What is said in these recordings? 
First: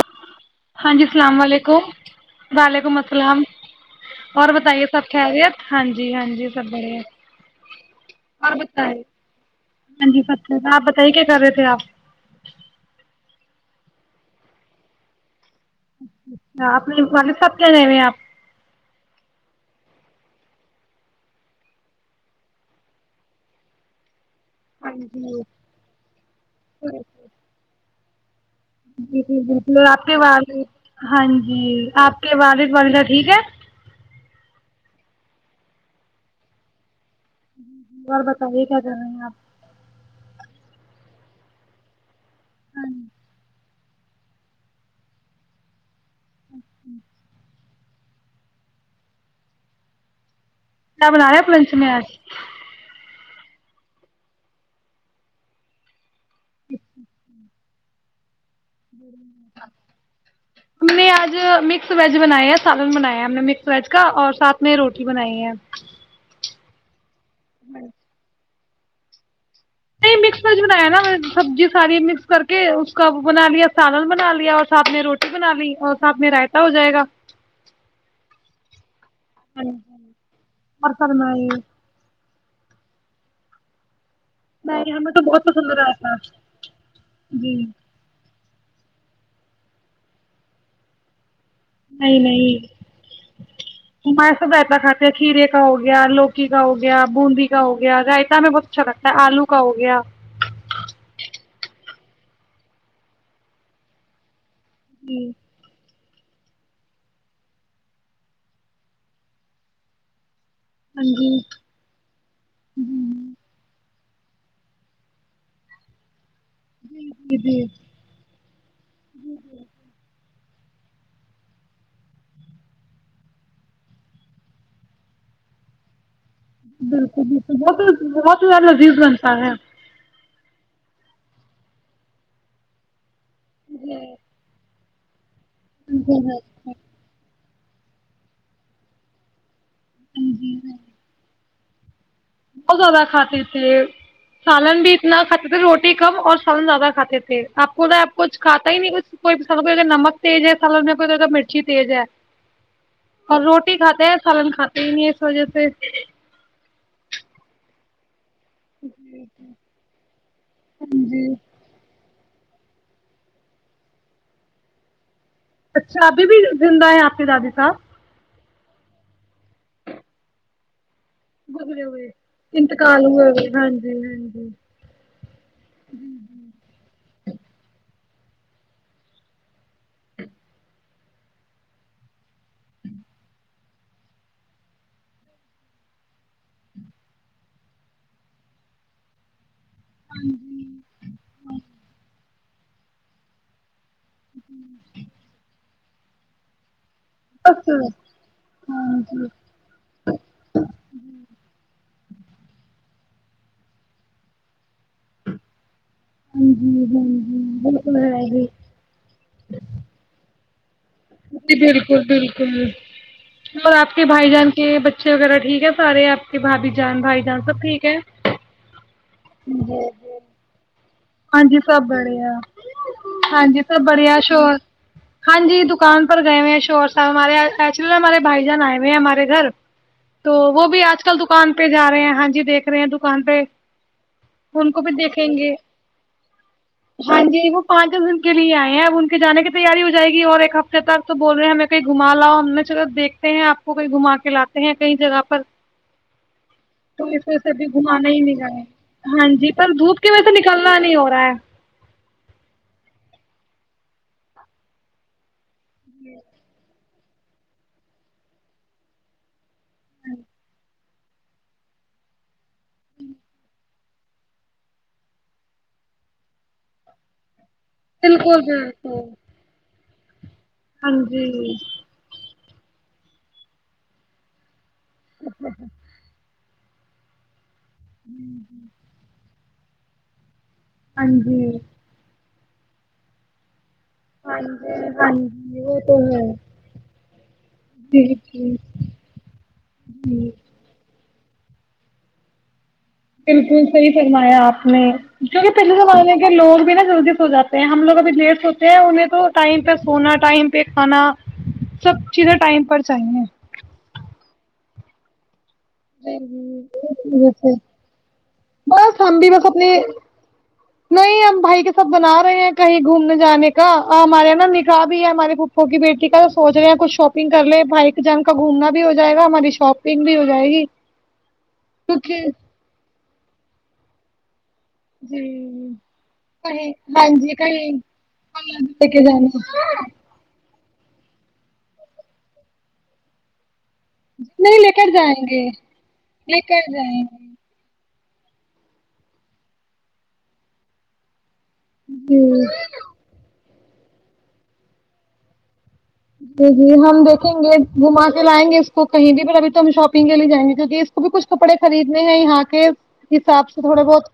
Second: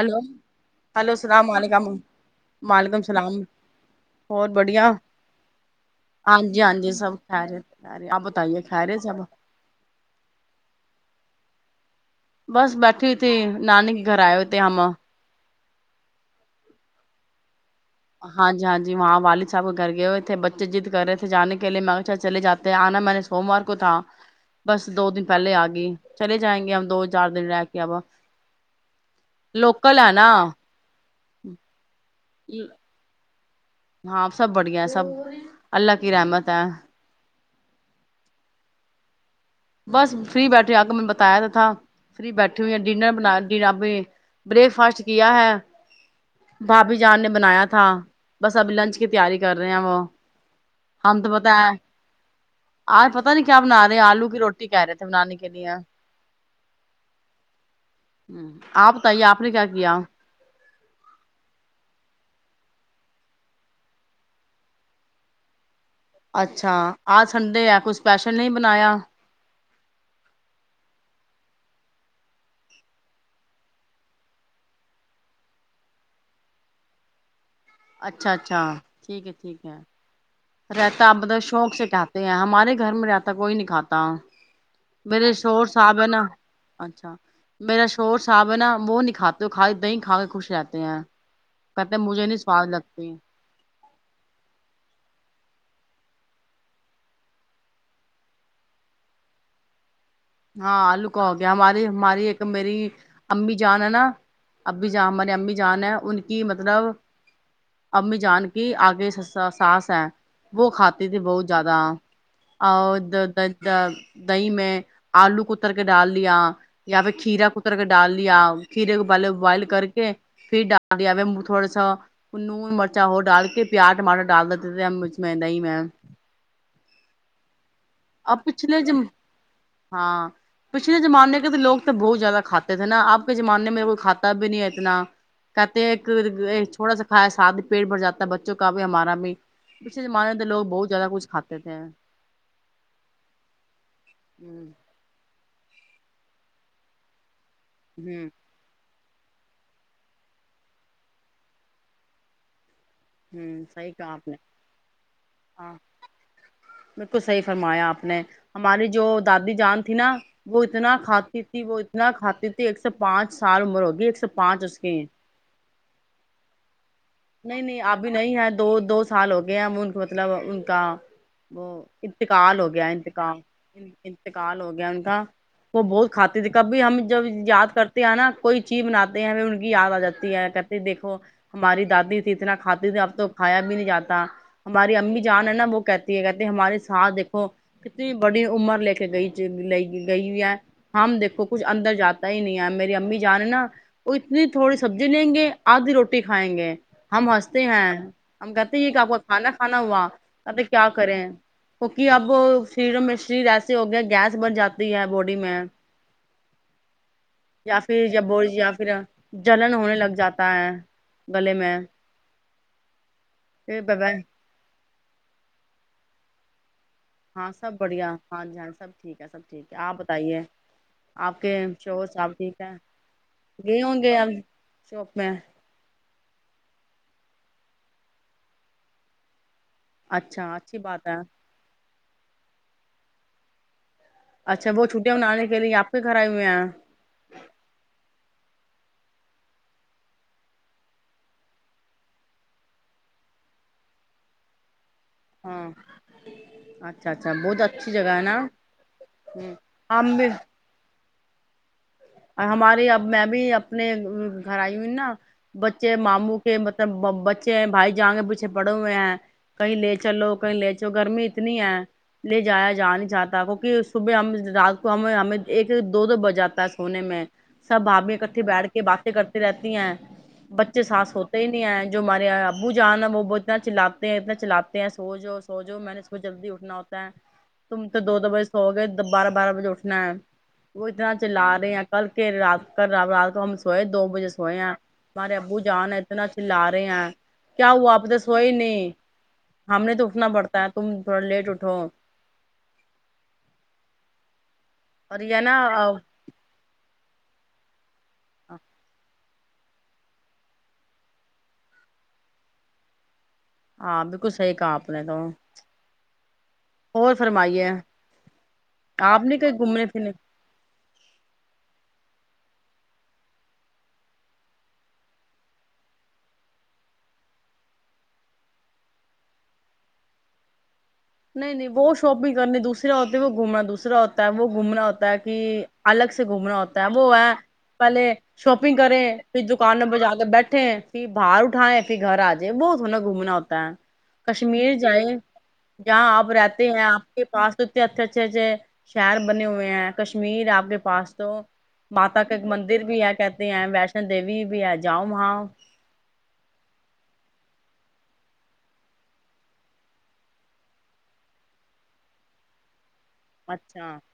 Hello ہاں جی hello اللام السلام علیکم ولیکم وعلیکم السلام اور بہت بتائیے بڑھیا سب خریت ہاں جی ہاں جی سب بڑ خیریت خیریت آپ اور بتائیے بت ہ خیریت سب جی س آپ بتے کیا کر رہے تھ خر آف بس بیٹھی ہو تھی نانی کے گھر آئے ہو تھے ہم ہم چ اچھا اپنےو لد س ہاں جی ہاں جی ماں والد صحب کر گئے ہوئے تھے بچے جضد کرے تھے جانے کے لیے میں اچ چے جاتے ہیں آنا میں نے سوموار کو تھا بس دو دن پہلے آ گئی چلے جائیں گے ہم ہم دو چار دن رہ کے آبا جی جی جال آپ کے نا وال ہاں جی آپ بع ب [unintelligible] ٹھیک ہے ہاں سب بڑھیا ہے سب اللہ کی رحمت ہے بار بتائیے کیا کر رہے ہیں آپ بس فری بیٹھ رہ آ کے میں بتایا تو تھا فری بیٹھی ہوئی ہیں ہاں جی، ڈنر بنا بریک فاسٹ کیا ہے بھابھی جان نے بنایا تھا بس اب لنچ کی تیاری کر رہے ہیں وہ کیا ہم بنا تو رہے ہیں ان پتا لنچ ہے میں اج آج پتا نہیں کیا بنا رہے آلو کی روٹی رٹی کہہ رہے تھے بنانے کے لیے [unintelligible] ہ آپ بتائیے آپ نے کیا کیا ہم نے آج مکس ویج بنایا ہے سالن بنایا ہے ہم نے مکس ویج کا اور ساتھ میں روٹی بنائی ہے اچھا اج سنڈے ہے کچھ سپیشل نہیں بنایا نہیں مکس ویج بنایا نا سبزی ساری مکس کر کے اس کا بنا لیا سالن بنا لیا اور ساتھ میں روٹی بنا لی اور ساتھ میں رائتا ہو جائے گا اچھا اچھا ٹھیک ہے ٹھیک ہے اور رائتہ آپ بط فرمائی شوق سے کہتا ہمارے گھر میں رہتا کوئی نہیں کاتا نہیں ہمیں تو میرے بہت شور پسند صاحب ہے رہتا نا اچھا جی میرا شور صاحب ہے نا بت نک کھاتے ہو کھ دی کھا کے خوش رہتے ہیں کہتے ہیں نہیں مجھے سواد نہیں لگتی ہم س بتا کھاتے ہیں کھیر ایک کا ہو گیا لوکی کا ہو گیا بوندی کا ہو گیا رائتا میں بہت اچھا لگتا ہے آلو کا ہو گیا کیا ہماری ہماری ایک میری امی جان ہے نا اممی جان جی ہمارے امی جانا ہے ان کی کی مطلب امی جان کی آگے ساس ہے وہ ہاں کھاتے تھے جی بہت زیادہ اورد دہی میں آلو کتر کے ڈال لیا یا پہ جی جی کھیرا جی کتر کے ڈال لیا کھیرے کو بوائل کر کے پھر ڈال دیا تھوڑا سا نون مرچا ہو ڈال کے پیاز ٹماٹر ڈال دیتے تھ مرچ میںا ہی میں بالکل بالکل جی بہت اب زیادہ پچھلے لذیذ ج بنتا ہے ہاں پچھلے زمانے کے تو لوگ تو بہت زیادہ کھاتے تھے نا اب کے زمانے میںیرے کوئی کاتا بھی نہیں ہے اتنا کہتے ایک ہے چھوٹا سا کایا ساد پیٹ بھر جاتا ہے بچوں کا بھی ہمارا بھی پچھلےمانے لوگ بہت زیادہ کچھات ہیں کیا [unintelligible] بہت زیادہ کھاتے تھے ہ سالن بھی اتنا توھر روٹی کم اور سالن زیادہ کھاتے تھے آپ کو تو آپ ہ کچھ کھا ہی نہیں کچھ کوئی سال کوئیا نمک تز ہے سالن میں کوئی زیادہ مرچی تیز ہے اور ہ روٹی صحیح کھاتے کہا ہیں آپ نے سالن کھاتے ہی نہیں اس وجہ سے ہاں بالکل صحیح فرمایا آپ نے ہماری جو دادی جان تھی نا وہ اتنا ہاں جی کھاتی تھی وہ اتنا کھات تھی ایک سو پانچ سال عمر ہوگی ایک سو پانچ اس کی اچھا ابھی بھی زند ہے آپ کے دادی نہیں نہیں صاحب ابھی نہیں ہے دو دو سال ہو گئے ہم ان کو مطلب ان کا وہ گزرے ہوئے انتقال ہو گیا ہوئے انتقال ہوئے ہاں جی ہاں جی انتقال ہو گیا ان کا وہ بہت کھاتی تھی کبھی ہم جب یاد کرتے نا کوئی چیز بناتے ہیں ہمیں ان کی یاد آ جاتی ہے کہتے دیکھو ہماری جاتی تھی اتنا کھاتی تھی اب تو کھایا بھی نہیں جاتا ہماری امی جان ہے نا وہ کہتی ہے کہتی ہماری ساس دیکھو کتنی بڑی عمر لے کے گئی ل گئی ہوئی ہے ہم دیکھو کچھ اندر جاتے پتا ہی نہیں ہے میری امی جان ہے نا وہ اتنی تھوڑی سبزی لیں گے آدھی روٹی کھائیں گے ہم ہنستے بس ہیں ہاں ہم کہتے ہیں کہ آپ کو جی کھانا کھانا ہوا ابھی کیا کریں کہ اب شریروں میں شریر ایسے ہو گیا گیس بن جاتی ہے باڈی میں یا پھر جب [inaudible] ہاں گلے میں بک بالکل اور پھر آپ کے بابا بھائی جان کے بچے وغیرہ ٹھیک ہے سارے آپ آپ کے بھابھی جان بھائی جان ہاں سب ٹھیک ہے بڑھیا ہاں جان ہاں سب ٹھیک ہے سب ٹھیک ہے آپ بتائیے آپ ہاں جی کے سب شوہر بڑھیا صاحب ٹھیک ہے ہاں جی سب گئے ہوں گے بڑھیا اب شوہر شاپ میں ہاں جی دکان پر گئے ہوئے شوہر صاحب ایکچلی ہمارے بھائی جان آئے ہوئے ہیں ہمارے گھر تو اچھا وہ اچھی بھی آج بات ہے کل دکان پہ جا رہے ہیں ہاں جی دیکھ رہے ہیں دکان پے اچھا وہ چھوٹٹیںاں منانے کے لیے آپ کے گھر آئے ہوئے ہیں ہاں جی وہ پانچ دن کے لیے آئے ہیں اب ان کے جانے کی تیاری ہو جائے گی اور ایک ہفتے تک تو بول رہے ہیں ہمیں کہیں گھماؤ ہم چل دیکھتے ہیں آپ کو کہیں گھماں کے لاتے ہیں کی جگہ پر ہاں تو اچھا اس اچھا بہت اب اچھی گھمانا جگہ ہی ہے ن نا جے ہاں جی پر دھوپ کی ہم وج سے نکال نہیں ہو رہا ہے اور ہماریے اب میں بھی اپنے گھر آئی ہووئی ہو نا بچے ماموں کے۔ بچے بھائی جان کے پیچھے پڑھے ہوئے ہیں کہیں لے چلو کہیں لے گرمی اتنی ہے لے جایا جا نہیں چاہتا کیکہ صبح ہم رات کو ہم ہمیں ایک دو دو بج جاتا ہے سونے میں سب بھابی بالکل اکٹھے بیٹھ کے بالکل باتیں کرتی رہتی ہیں بچے ہاں ستھ سوتے ہو ہی جی نہیں ہیں جو ہمارے ابو جان نہ وہ بہت نہ چلاتے ہیں اتنا چلاتے ہیں سو جاؤ سو جاؤ میں نے صوبہ جلدی اٹھنا ہوتا ہے تم تو دو دو بجے سو گئے بارہ بارہ بجے اٹھنا ہے وہ ہاں اتنا چلا جی کل کے رات کر رات کو ہم سوئے دو بجے ہاں سوئے ہیں جی ہاں ہمارے ابو جی وہ جان تو ہے اتنا چلا رہے ہیں کیا ہو جی آپتے سوئے جی نہیں ہم نے تو اٹنا جی پڑتا ہے تم تھوڑا لیٹ اٹھو بالکل صحیح فرمایا آپ نے اور نے یہ کیونکہ نا پچھلے زمانے کے لوگ بھی نہ جلدی سو جاتے ہیں ہم لوگ ابھی لیٹ ہوتے ہیں انہیں تو ٹائم پہ سونا ٹائم پہ کھانا سب چیزیں ٹائم پر چاہیے ہاں بلکل صحیح کا اپنے تو اور فرمائیے بس ہم آپ بھی نہیں بس کہیں اپنے گھومنے پھرنے نہیں ہم بھائی کے ساتھ بنا کہیں گھومنے جانے کا ہمارے نا نکاح بھی ہے ہمارے پپو کی بیٹی کا تو سوچ رہے ہیں کچھ شاپنگ کر لے بھائی جان کا گھومنا بھی ہو جائے گا ہماری شاپنگ بھی ہو جائے گی نہیں نہیں وہ کیونکہ شاپنگ کرنی دوسر ہوتے وہ گھومنا دوسرا ہوتا [unintelligible] گھومنا ہوتا ہے کہ جی الگ سے گھومنا کہیں ہوتا ہے وہ ہاں ہے جی کہیں پہلے شاپنگ لے کے کریں جانا پھر دکانوں پے جا کے بیٹھے ٹھیک ہے کہیں باہر اٹھائے پھر گھر آ جائےوہ تھوڑی نہ گھومنا ہوتا ہے نہیں لے کر جائیں گے جہاں آپ لے رہتے کر ہیں جائیں آپ کے گے پاس اچھے اچھے اچھے شہر بنے ہوئے ہیں کشمیر آپ کے پاس تو ماتا کا ایک جی مندر بھی ہے کہتے ویشنو دیوی بھی ہے جاؤ وہاں جی جی ہم دیکھیں گے گوما کے لائیں گے اس کو کہیں بھی پر ابھی تو ہم شاپنگ کے لیے جائیں گے کیکہ اس کو بھی کچھ کپڑے خریدنے ہیں یہاں آ کے حساب سے تھوڑا اچھا بہت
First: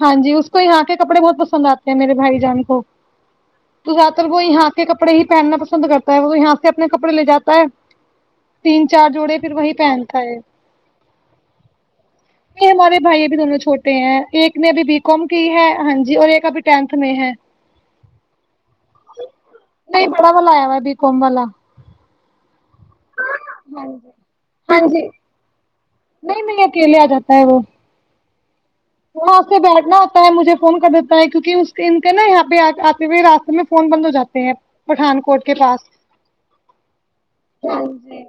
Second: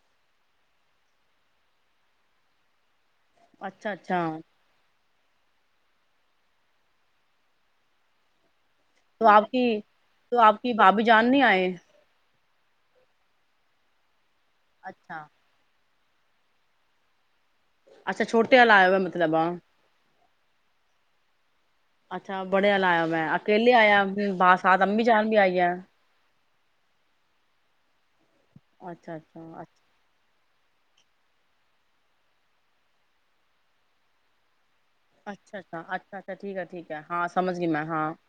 ہاں جی اس کو یہاں کے کپڑے بہت پسند آتے ہیں میرے بھائی جان کو اچھا تو زیادہ اچھا تر وہ یہاں آ کے کپڑے ہی پہنا پسند کرتے وہ تو یہاں سے اپنے کپڑے لے جاتا ہے تین چار تو جوڑے آپ پھر کی وہی پہنتا ہے تو آپ کی بھابھی جان نہیں آئے یہ ہمارے بھائی یہ بھی دونوں چھوٹے ہیں ایک نے بھی بی اچھا کوم کی ہے ہاں ج جی اور ایک ابھی ٹینتھ میں ہے اچھا چھوٹے وال لاا مطلب ہاں ہاں اچھا بڑیا لایا میں اکیلے آیا باسات اممی چان بھی آئی ہے نہیں نہیں اچھا تھڑا اچھا سے اچھا بیٹھنا ہوتا ہے مجھے فون کر دیتا ہے کیونکہ اس ان کے نا یہاں پہ آتے ہوئے راتے میں فون بند ہو جاتے ہیں پٹھان کوٹ کے اچھا پاس اچھا اچھا ٹھیک ہے ٹھیک ہے ہاں سمجھ گئی ج میں ہاں پ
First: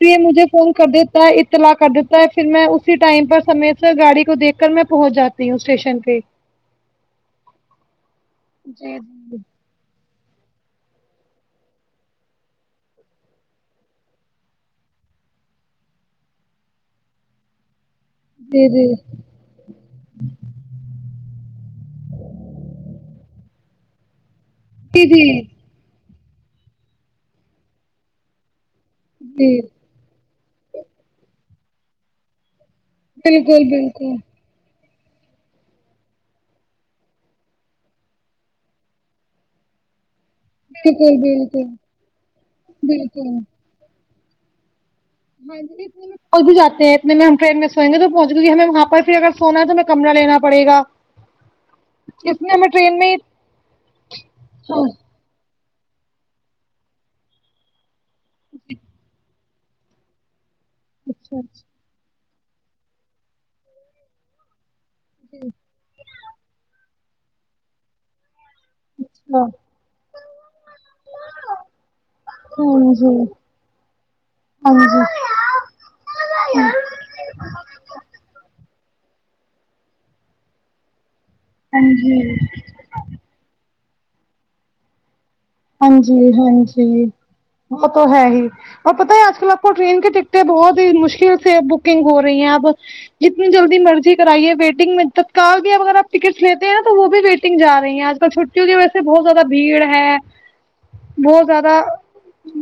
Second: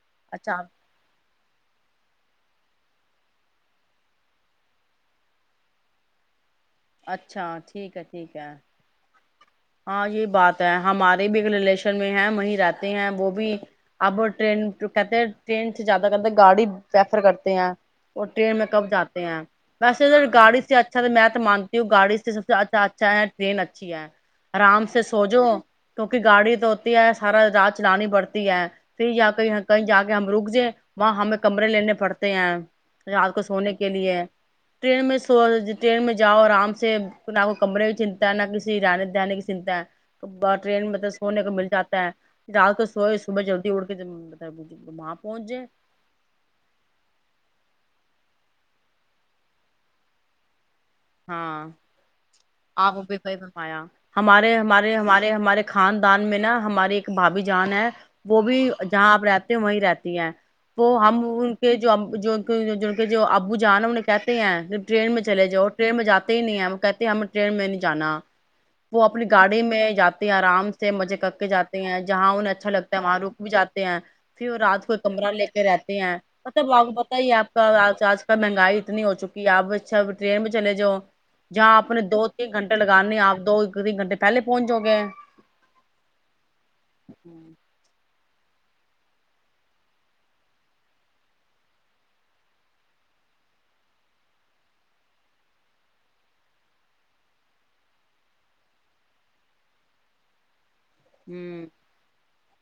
یہ مجھے اچھا فون کر دیتا ہے اطلاع کر دیتا ہے پھر میں ٹائم پر سے سے گاڑی کو دیکھ کل میں پہنچ جاتی ہوں اسٹیشن پہ اچھا ٹھیک ہے ٹھیک ہے ہاں یہ بات ہے ہمارے بھی ایک ریلیشن میں ہے وہیں رہتے ہیں وہ بھی اب ٹرین کہتے ٹرین سے زیادہ کہتے گاڑی پریفر کرتے ہیں اور ٹرین میں جی کب جی جات ہیں ویسے ا گاڑی سے اچھا تو میں تو مانتی ہوں گاڑی سے سب سے اچھا اچھا ہے ٹرین ا چیا آرام سے جی جی سوجو کیونکہ گاڑی تو ہوتی ہے سارا رات چلانی پڑتی ہے پھر یا کہ جی کہیں جا کے ہم رک جیں وہاں ہمیں کمرے لینے پڑتے ہیں رات کو بالکل سونے کے بالکل لیے ٹرین میں سو ٹرین میں جاؤ آرام سے نہ کو کمرے کی چنتا ہے نہ کسی د کی چنتا تو ٹرین میںطلب سونے کو مل جاتا ہے رات کو سوئے صبح جلدی اٹ کے [inaudible] س [inaudible] م اتنے میں کل بھی جاتے ہیں اتنے میں ہم ٹرین میں سوئ گے تو پہنچ ک ہمیں وہاں پر پھر اگر سونا ہے تو ہمیں کمر لینا پڑےا ہاں آپ وہ میں ہی بھی پایا ہمارے ہمارے ہمارے ہمارے خاندان میں نا ہماری ایک بھابھی جان ہے وہ بھی جہاں آپ رہ وہیں رہتی ہیں وہ ہم اچھا ان کے جو جو ج کے جو آبو جانا انہیں کہتے ہیں ٹرین میں چلے جؤ جاتے ہی نہیں ہے وہ کہتے ہم ٹرین میں نہیں جانا وہ اپنی اچھا گاڑی میں جاتے ہیں آرام سے مزے کر کے جاتے ہیں جہاں انہیں اچھا لگتا ہے وہاں رک بھی جاتے ہیں پھر اچھا ہاں رات کو جی کمرہ لے کے رہتے ہیں ہاں جی مطلب آ پت ہی ہے آپ کا آج کل مہنگائی نہیں ہو چکی اپ اب ٹرین میں چل جو جہاں آپ نے دو تین گھنٹے لگانے آپ دو ک د گنٹے پہلے پہنچ جؤ گے ہاں جی ہاں جی وہ تو ہے ہی اور پتہ ہے آج کل آپ کو ٹرین کی ٹکٹیں بہت ہی مشکل سے بکنگ ہو رہی ہیں اپ جتنی جلدی مرضی کرائیے ویٹنگ میں تتکال بھی اگر آپ ٹکٹ لیتے ہیں نا تو وہ بھی ویٹنگ جا رہی ہیں آج کل چھٹیوں کی وجہ سے بہت زیادہ بھیڑ ہے ہ بہت زیادہ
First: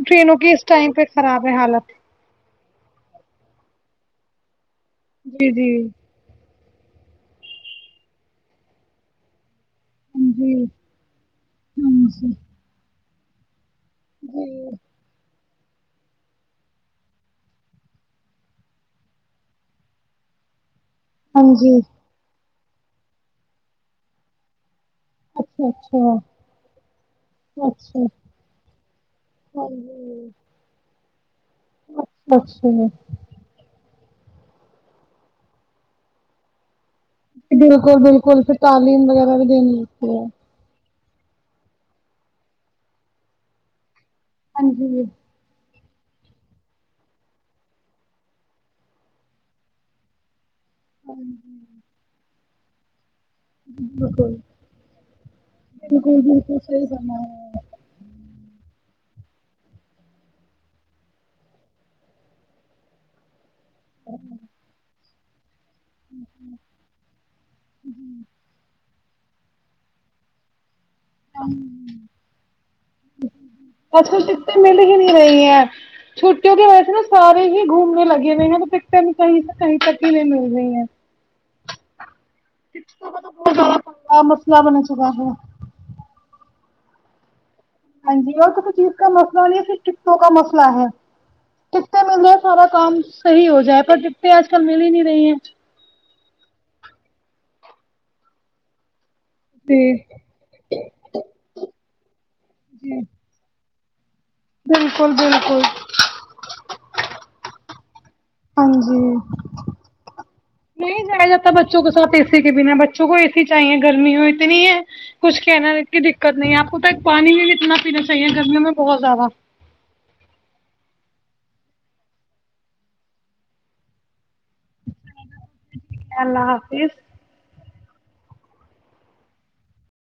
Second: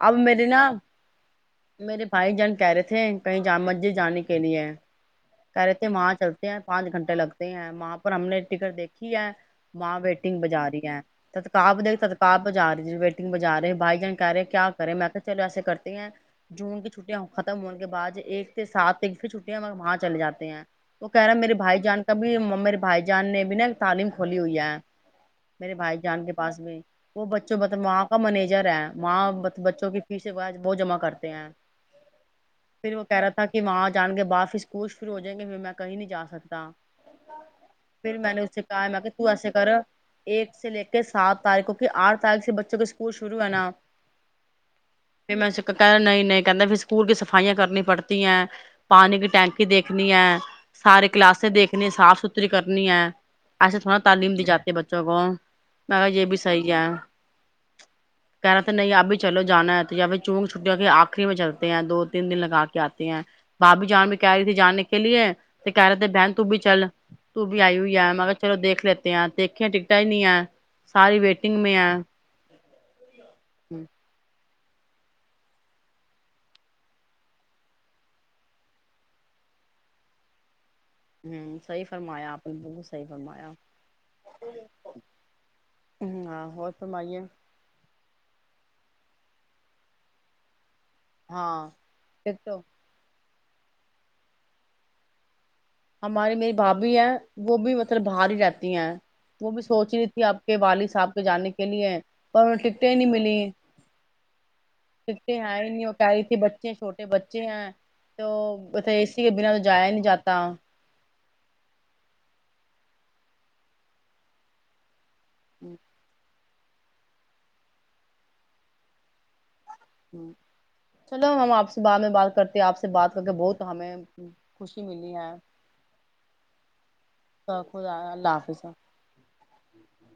اب ٹرینوں میرے کی نا اس ٹائم پہ خراب ہے حالت میرے بھائی جان کہہ رہے تھے کہیں جامع مسجد جانے کے لیے جی جی کررے ت ماں چلتی پانچ گھنٹے لگتے ہیں وہاں پر ہم نے ٹکٹ دیکھی ہے ماں ویٹنگ جی بجا رہی ہے تتکاہب د تتکاہ بجا رہی بجا رہے ہیں بھائی جان کہہ رہے کیا کرے میں کہ چلو ایسے کرتے ہیں جون کی چھٹیاں ختم ہونے کے بع ایک سے سات ت کی چھٹیاں ہم وہاں چل جاتے ہیں تو کہہ رہا ہے ہاں میرے جی بھائی جان کا بھی بھائی جان نے بھی نا تعلیم کھلی ہوئی ہے اچھا میرے بھائی اچھا جان کے پاس میں وہ بچوں مطلب وہ اچھا آپ میجر ہے وہاں بچوں کے پیچھے کرتے ہیں اچھا پھر وہ کہہ رہا تھا کہ وہاںج جان کے بعد اس کچھھر ہو جیں گے میں کہیں نہیں ج سکتا بالکل میں بالکل نے پھر اس سے کہا میں تعلیم کہ تو وغیرہ بھی ایسے کر دنے لگتی ہے ایک سے لے سات تاریخوں کی آھ تاریخ سے بچوں کے اسکول وہ شرو ہے ن ہاں جی کہ نہیں نہیں کہتےھر اسکول کی صفائیاں کرنی پڑتی ہیں پانی کی ٹینکی دیکھنی ہے سارے کلاسیں دیکنے صاف ستھر استری کرنی ہے ایسے تھوڑا تعلیم دی جاتی بچوں کو مگر یہ بھی صحیح ہے کہہ رہے تھے نہیں ابھی چلو جانا ہے تو یہبھی چونگ چھٹٹییاں کے آخری میں چلتے ہیں دو تین دن لگا کے آتے ہیں بابھی جان میں کہہ آ رہی تھی جاننے کے لیے تو کہہ رہے تھے بہن ت بھی چل ت بھی آئی ہوئی مگر چلو دیکھ لیتے آ تیکھیں ٹکٹا ہی نہیں آ ساری ویٹنگ میں ہے ہوں کچ ک سے یں مل ہی نہیں رہی ہیں چھٹیوں کی وجہ سے نہا سارے ہی گھومنے لگے ہوئے ہیں تو ٹکٹیں بھی کہیں سے کہیں تک ہی نہیں مل رہی ہیں ہوں صحی فرمایا آپ بو صحی تو فرمایا بہت زیادہ مسئلہ بن چکا ہے آ رمائیے ہاں جی اور تو کھیز کا مسئلہ نہیں ہے پ کٹوں کا مسئلہ ہے ہاں کتنے مل گیا ایک تو سارا کام صحی ہو جائے پر ڈبے آج کل مل ہی نہیں رہی ہیں ہماری میری بھابھی ہیں وہ بھی مطلب باہر ہی رہتی ہیں وہ بھی سوچ جی رہی تھی آپ کے والد صاحب کے جانے کے لیے پر انہیں ٹکٹیں جی نہیں ملی بالکل کتے آ بالکل ہی نہیں ہو پ رہی تھی بچے چھوٹے بچے ہیں تو ہاں ا جی اے سی کے بنا تو جایا ہی نہیں جاتا نہیں جایا جاتا بچوں کے سھ اے سی کے بنا بچوں کو اے سی چاہیے گرمی ہو اتنی ہے کچھ کہنا ہے ات کی دقت نہیں آپ آپ کو ت پانی میں کتنا پینا چاہیے گرمیوں میں بہت زیادہ ہ چلو ہم آپ سے بعد میں بات کرتے آپ سے بات کر کے بہت ہمیں خوشی ملی ہے ہے اللہ حافظ خدا اللہ حافظ